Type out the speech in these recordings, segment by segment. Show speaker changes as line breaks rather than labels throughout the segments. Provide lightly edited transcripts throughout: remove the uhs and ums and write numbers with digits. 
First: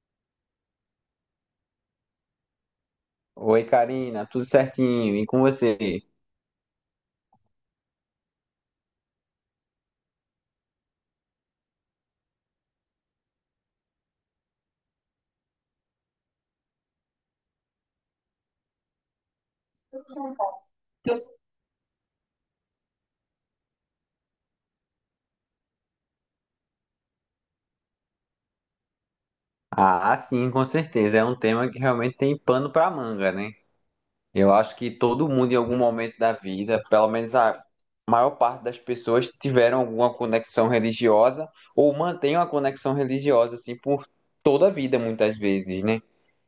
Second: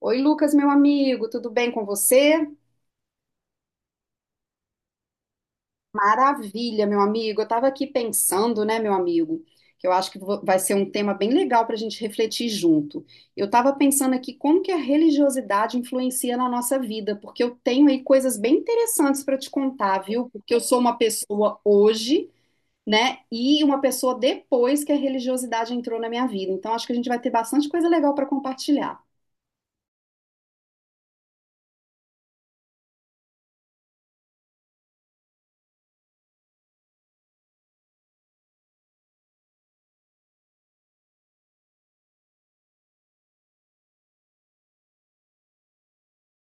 Oi, Lucas, meu amigo, tudo bem com você?
Oi, Karina, tudo certinho? E com você?
Maravilha, meu amigo. Eu estava aqui pensando, né, meu amigo, que eu acho que vai ser um tema bem legal para a gente refletir junto. Eu estava pensando aqui como que a religiosidade influencia na nossa vida, porque eu tenho aí coisas bem interessantes para te contar, viu? Porque eu sou uma
Eu-
pessoa hoje, né, e uma pessoa depois que a religiosidade entrou na minha vida. Então, acho que a gente vai ter bastante coisa legal para compartilhar.
Ah, sim, com certeza. É um tema que realmente tem pano para manga, né? Eu acho que todo mundo, em algum momento da vida, pelo menos a maior parte das pessoas, tiveram alguma conexão religiosa ou mantém uma conexão religiosa, assim, por toda a vida, muitas vezes, né?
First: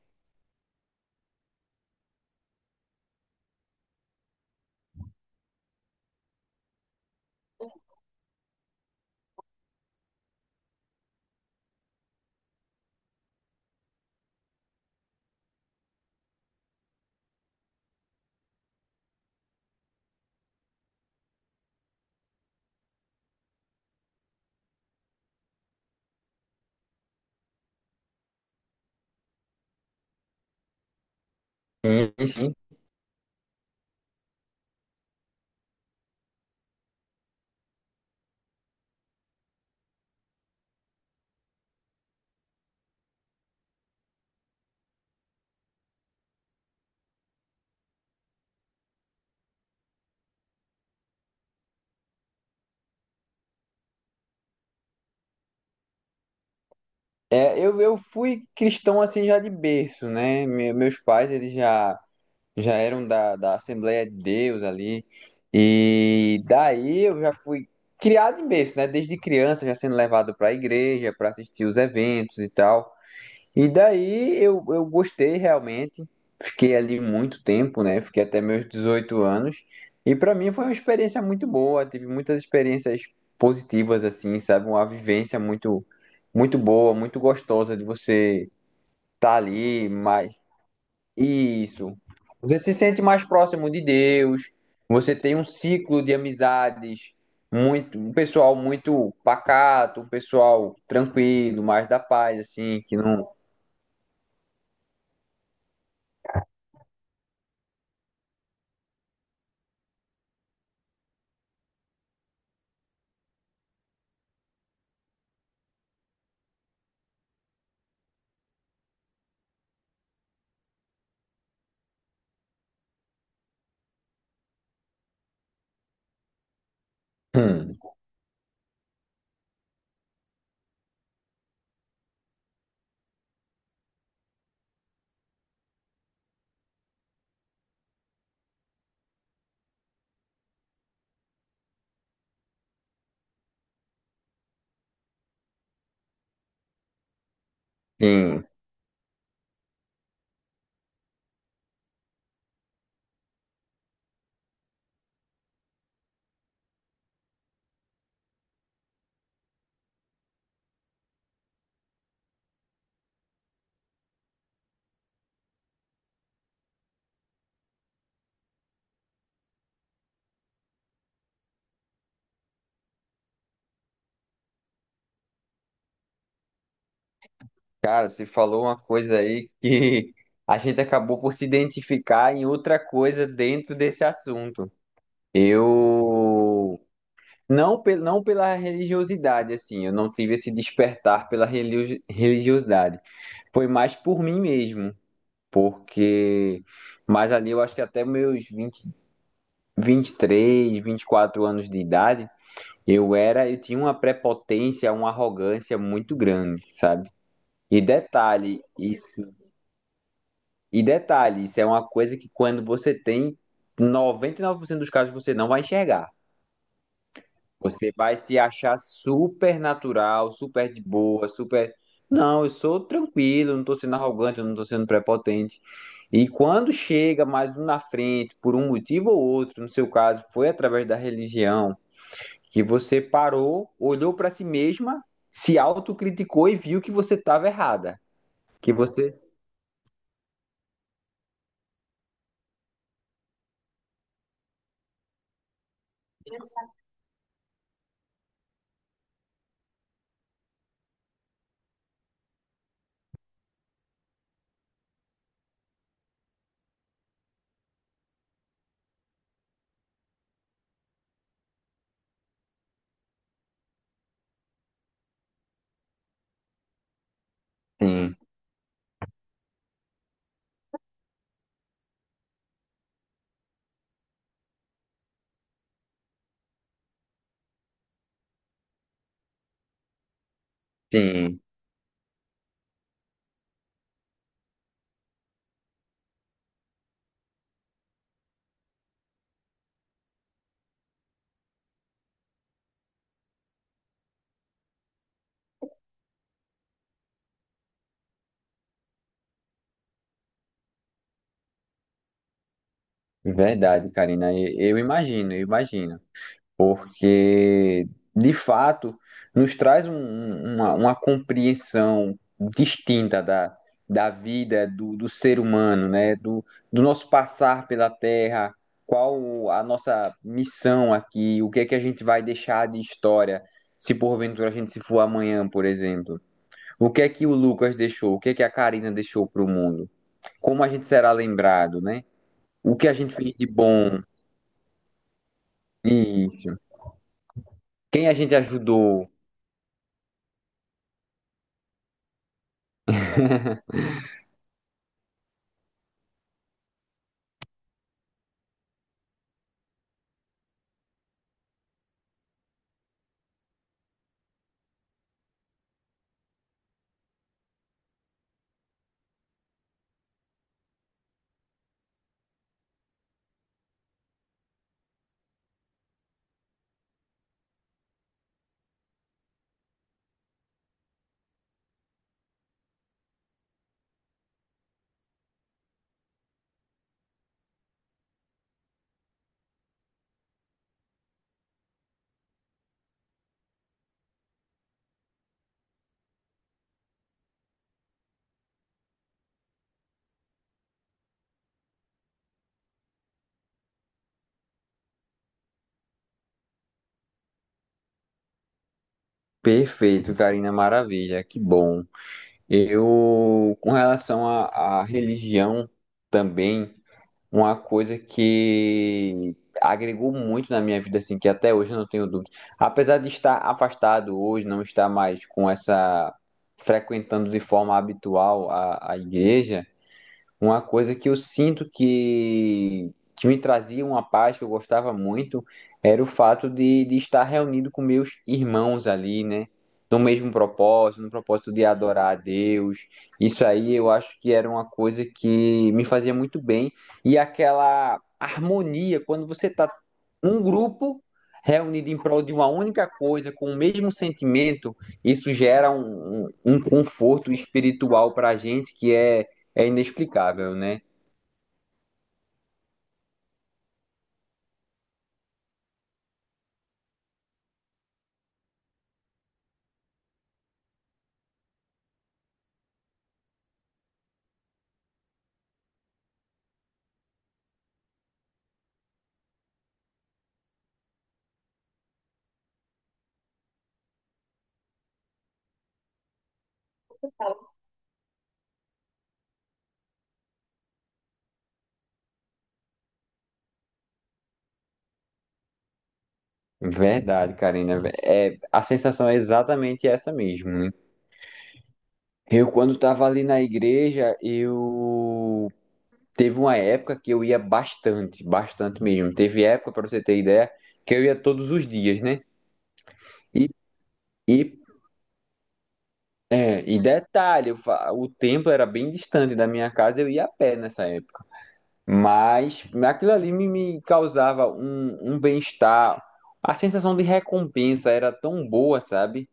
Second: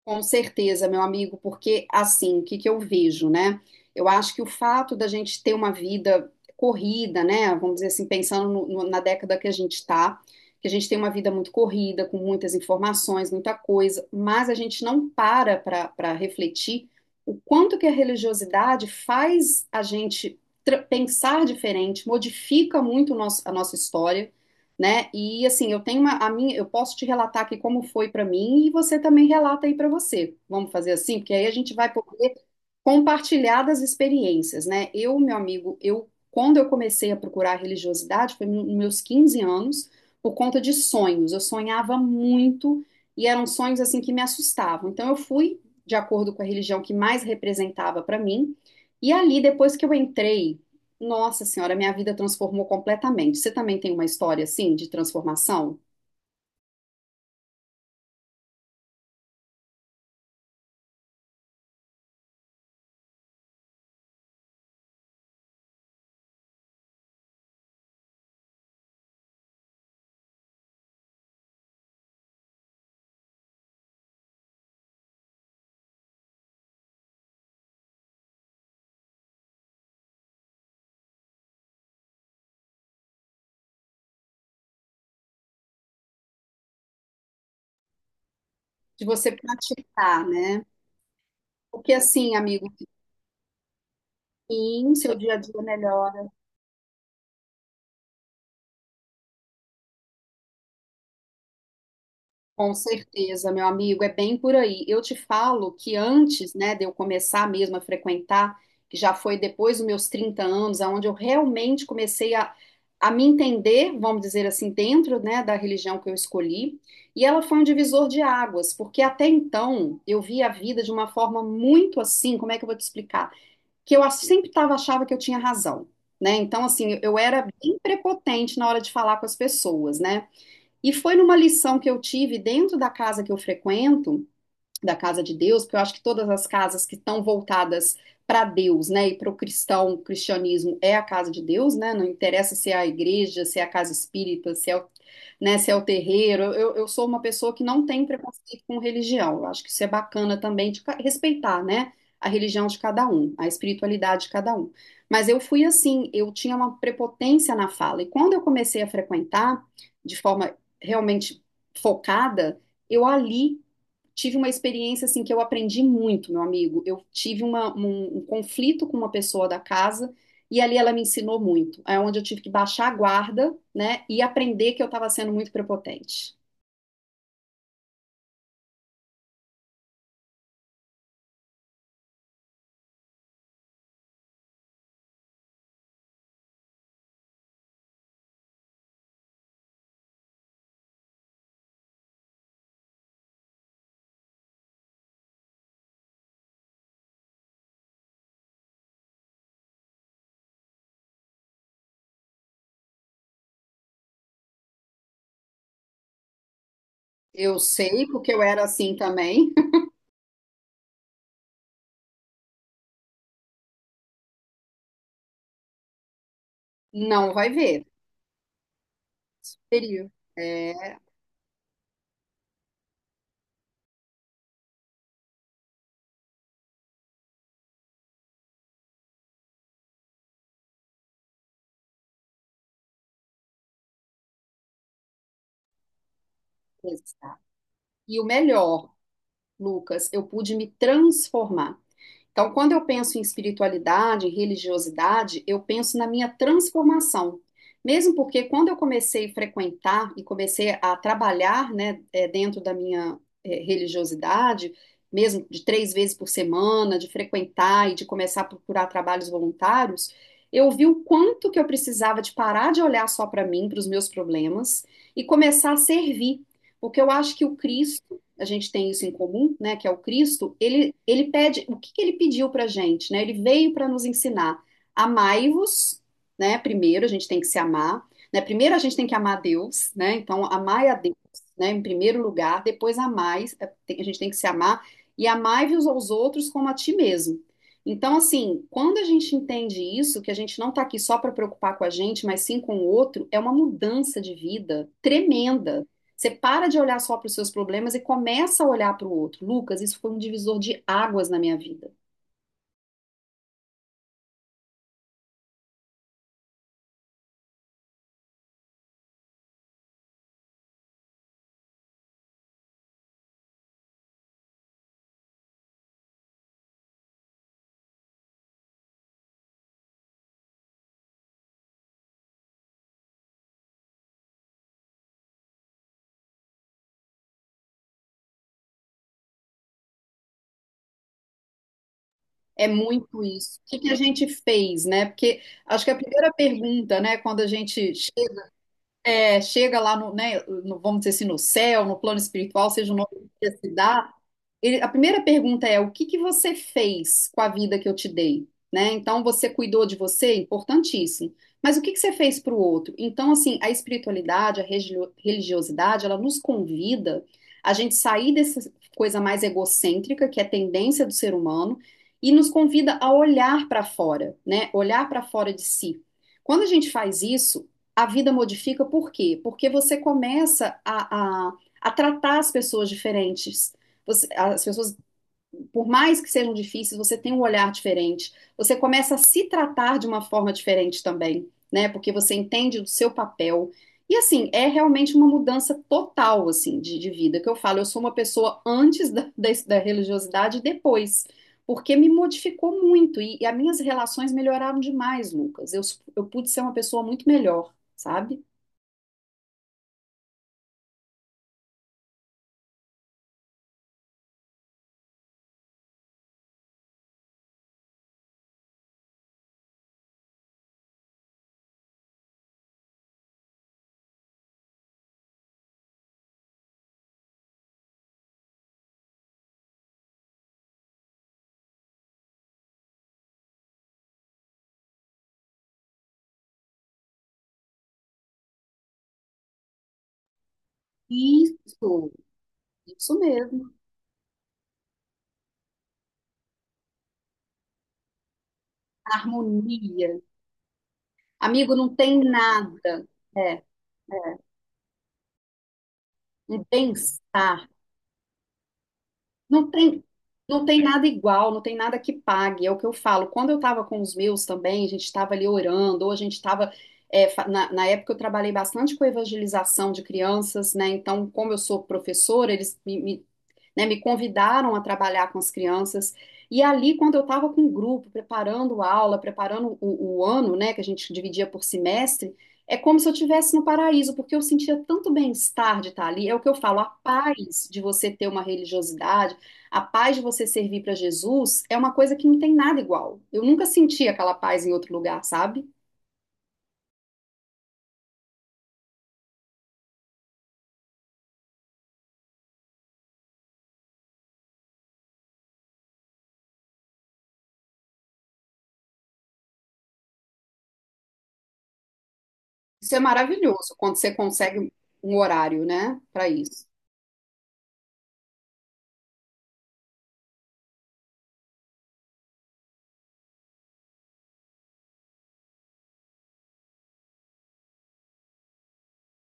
Com certeza, meu amigo, porque assim, o que que eu vejo, né? Eu acho que o fato da gente ter uma vida corrida, né? Vamos dizer assim, pensando na década que a gente está, que a gente tem uma vida muito corrida, com muitas informações, muita coisa, mas a gente não para refletir o quanto que a religiosidade faz a gente pensar diferente, modifica muito a nossa história, né? E assim, eu tenho uma, a minha, eu posso te relatar aqui como foi para mim e você também relata aí para você. Vamos fazer assim, porque aí a gente vai
Sim,
poder
sim.
compartilhar das experiências, né? Eu, meu amigo, eu quando eu comecei a procurar religiosidade foi nos meus 15 anos, por conta de sonhos. Eu sonhava muito e eram sonhos assim que me assustavam. Então eu fui de acordo com a religião que mais representava para mim. E ali, depois que eu entrei nossa Senhora, minha vida transformou completamente. Você também tem uma história assim de transformação?
É, eu fui cristão, assim, já de berço, né? Meus pais, eles já. Já eram da Assembleia de Deus ali. E daí eu já fui criado em berço, né? Desde criança, já sendo levado para a igreja, para assistir os eventos e tal. E daí eu gostei realmente. Fiquei ali muito tempo, né? Fiquei até meus 18 anos. E para mim foi uma experiência muito boa. Tive muitas experiências positivas, assim, sabe? Uma vivência muito, muito boa, muito gostosa de você
De você
estar ali,
praticar,
mais
né? Porque
isso.
assim,
Você
amigo,
se sente mais próximo de Deus,
sim, seu
você
dia
tem
a
um
dia
ciclo de
melhora.
amizades muito, um pessoal muito pacato, um pessoal tranquilo, mais da paz,
Com
assim, que não.
certeza, meu amigo, é bem por aí. Eu te falo que antes, né, de eu começar mesmo a frequentar, que já foi depois dos meus 30 anos, aonde eu realmente comecei a me entender, vamos dizer assim, dentro, né, da religião que eu escolhi, e ela foi um divisor de águas, porque até então eu via a vida de uma forma muito assim, como é que eu vou te explicar? Que eu sempre tava, achava que eu tinha razão, né? Então, assim, eu era
Hum,
bem prepotente na hora de falar com as pessoas, né? E foi numa lição que eu tive dentro da casa que eu frequento, da casa de Deus, porque eu acho que todas as casas que estão voltadas para Deus, né, e para o cristão, o cristianismo é a casa de Deus, né, não interessa se é a igreja, se é a casa espírita, se é o, né, se é o terreiro. Eu sou uma pessoa que não tem
sim.
preconceito com religião, eu acho que isso é bacana também de respeitar, né, a religião de cada um, a espiritualidade de cada um, mas eu fui assim, eu tinha uma prepotência na fala, e quando eu comecei a frequentar de forma realmente focada, eu ali tive uma experiência assim que eu aprendi muito, meu amigo. Eu tive um conflito com uma pessoa da casa e ali ela me ensinou muito. É onde eu tive que baixar a guarda, né, e aprender que eu estava sendo muito prepotente.
Cara, você falou uma coisa aí que a gente acabou por se identificar em outra coisa dentro desse assunto. Eu não, não pela religiosidade, assim, eu não tive esse despertar pela religiosidade. Foi mais por mim mesmo. Porque mas ali eu acho que até meus 20, 23, 24 anos de idade, eu tinha uma prepotência, uma arrogância muito grande, sabe?
Eu
E
sei porque eu
detalhe,
era assim
isso,
também.
e detalhe, isso é uma coisa que quando você tem 99% dos casos você não vai enxergar.
Não vai ver.
Você vai se achar super
Superior.
natural, super de
É.
boa, super. Não, eu sou tranquilo, eu não estou sendo arrogante, eu não estou sendo prepotente. E quando chega mais um na frente, por um motivo ou outro, no seu caso, foi através da religião, que você parou, olhou para si mesma, se autocriticou e viu que você estava errada.
E o
Que
melhor,
você.
Lucas, eu pude me transformar. Então, quando eu penso em espiritualidade, em religiosidade, eu penso na minha transformação. Mesmo porque quando eu comecei a frequentar e comecei a trabalhar, né, dentro da minha, religiosidade, mesmo de 3 vezes por semana, de frequentar e de começar a procurar trabalhos voluntários, eu vi o quanto que eu precisava de parar de olhar só para mim, para os meus problemas, e começar a servir. Porque eu acho que o
Sim,
Cristo, a gente tem isso em comum, né, que é o Cristo, ele pede, o que que ele pediu para a gente, né? Ele veio para nos ensinar, amai-vos, né? Primeiro a gente tem que se amar, né? Primeiro a gente tem que amar Deus, né? Então, amai a Deus,
sim,
né, em primeiro lugar, depois amai, a gente tem que se amar, e amai-vos aos outros como a ti mesmo. Então, assim, quando a gente entende isso, que a gente não está aqui só para preocupar com a gente, mas sim com o outro, é uma mudança de vida tremenda. Você para de olhar só para os seus problemas e começa a olhar para o outro. Lucas, isso foi um divisor de águas na minha vida.
verdade, Karina. Eu imagino, eu imagino. Porque de fato nos traz uma compreensão distinta da vida do ser humano, né? Do nosso passar pela Terra, qual a nossa missão aqui, o que é que a gente vai deixar de história se porventura a gente se for amanhã, por exemplo. O que é que o Lucas deixou? O que é que a Karina deixou para o mundo? Como a gente será lembrado, né?
É
O que a gente
muito
fez de
isso. O que que a
bom?
gente fez, né? Porque acho que a primeira
Isso.
pergunta, né, quando a gente
Quem a gente ajudou?
é, chega lá no, né, no- vamos dizer assim, no céu, no plano espiritual, seja o nome que você se dá, ele- a primeira pergunta é: o que que você fez com a vida que eu te dei? Né? Então, você cuidou de você? Importantíssimo. Mas o que que você fez para o outro? Então, assim, a espiritualidade, a religiosidade, ela nos convida a gente sair dessa coisa mais egocêntrica, que é a tendência do ser humano, e nos convida a olhar para fora, né? Olhar para fora de si. Quando a gente faz isso, a vida modifica por quê? Porque você começa a tratar as pessoas diferentes. Você- as pessoas, por mais que sejam difíceis, você tem um olhar diferente. Você começa a se tratar de uma forma diferente também, né? Porque você entende do seu papel. E assim, é realmente uma mudança total, assim, de vida. Que eu falo, eu sou uma pessoa antes da, da religiosidade e depois. Porque me modificou muito. E as minhas relações melhoraram demais, Lucas. Eu pude ser uma pessoa muito melhor, sabe?
Perfeito, Karina, maravilha, que bom. Eu, com relação à religião também, uma coisa que agregou muito na minha vida, assim, que até hoje eu não tenho dúvida. Apesar de estar afastado hoje, não estar mais com essa, frequentando de forma habitual a igreja, uma coisa que eu sinto que me trazia uma paz que eu gostava muito era o fato de estar reunido com meus irmãos ali, né? No mesmo propósito, no propósito de adorar
Isso.
a Deus.
Isso
Isso
mesmo.
aí eu acho que era uma coisa que me fazia muito bem. E aquela harmonia, quando você tá
Harmonia.
um grupo
Amigo,
reunido
não
em
tem
prol de uma única
nada.
coisa, com o
É.
mesmo sentimento, isso gera um, um,
E
um conforto
bem-estar.
espiritual para a gente que é
Não tem,
inexplicável,
não
né?
tem nada igual, não tem nada que pague. É o que eu falo. Quando eu estava com os meus também, a gente estava ali orando, ou a gente estava. Na época eu trabalhei bastante com evangelização de crianças, né? Então, como eu sou professora, eles me, né, me convidaram a trabalhar com as crianças. E ali, quando eu estava com o grupo, preparando a aula, preparando o ano, né, que a gente dividia por semestre, é como se eu estivesse no paraíso, porque eu sentia tanto bem-estar de estar ali. É o que eu falo, a paz de você ter uma religiosidade, a paz de você servir para Jesus é uma coisa que não tem nada igual. Eu nunca senti aquela paz em outro lugar, sabe?
Verdade, Karina. É, a sensação é exatamente essa mesmo, né? Eu, quando estava ali na igreja, eu teve uma época que eu ia bastante, bastante mesmo. Teve época, para você ter ideia, que eu ia todos os dias, né?
Isso é
E,
maravilhoso quando você
e,
consegue um horário, né, para
é,
isso.
e detalhe, o templo era bem distante da minha casa, eu ia a pé nessa época. Mas aquilo ali me causava um bem-estar. A sensação de recompensa era tão boa, sabe?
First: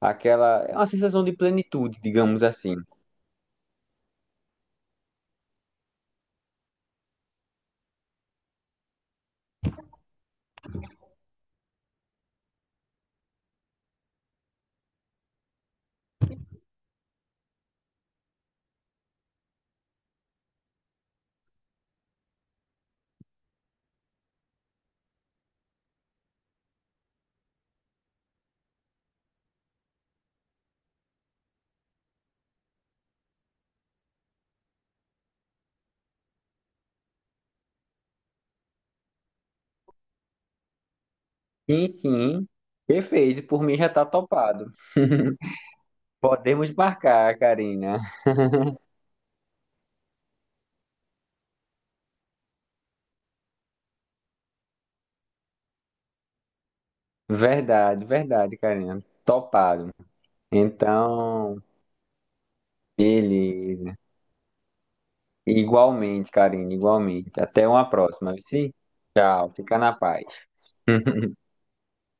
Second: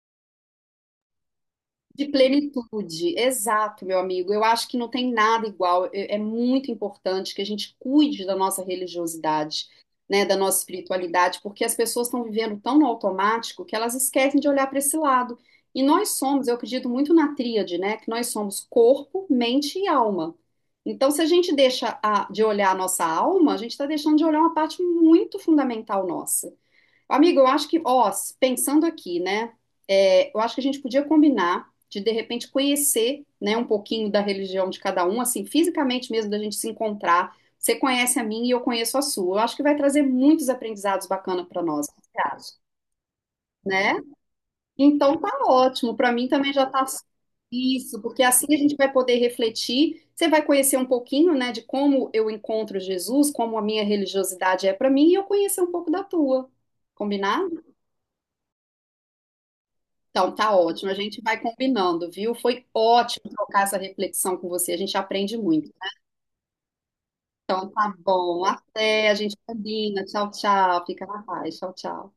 Aquela, é uma sensação de plenitude,
De
digamos assim.
plenitude, exato, meu amigo. Eu acho que não tem nada igual. É, é muito importante que a gente cuide da nossa religiosidade, né, da nossa espiritualidade, porque as pessoas estão vivendo tão no automático que elas esquecem de olhar para esse lado. E nós somos, eu acredito muito na tríade, né, que nós somos corpo, mente e alma. Então, se a gente de olhar a nossa alma, a gente está deixando de olhar uma parte muito fundamental nossa. Amigo, eu acho que, ó, pensando aqui, né? É, eu acho que a gente podia combinar de repente conhecer, né, um pouquinho da religião de cada um, assim, fisicamente mesmo, da gente se encontrar. Você conhece a minha e eu conheço a sua. Eu acho que vai trazer muitos aprendizados bacanas para nós,
Sim, sim. Perfeito, por mim já
né?
tá topado.
Então tá ótimo. Para mim também já
Podemos
tá
marcar, Karina.
isso, porque assim a gente vai poder refletir. Você vai conhecer um pouquinho, né, de como eu encontro Jesus, como a minha religiosidade é para mim, e eu conhecer um pouco da tua. Combinado?
Verdade, verdade, Karina. Topado.
Então, tá ótimo. A gente vai
Então,
combinando, viu? Foi ótimo trocar essa
beleza.
reflexão com você. A gente aprende muito.
Igualmente, Karina, igualmente. Até
Então,
uma
tá
próxima, viu?
bom.
Sim?
Até. A gente
Tchau, fica na
combina. Tchau,
paz.
tchau. Fica na paz. Tchau, tchau.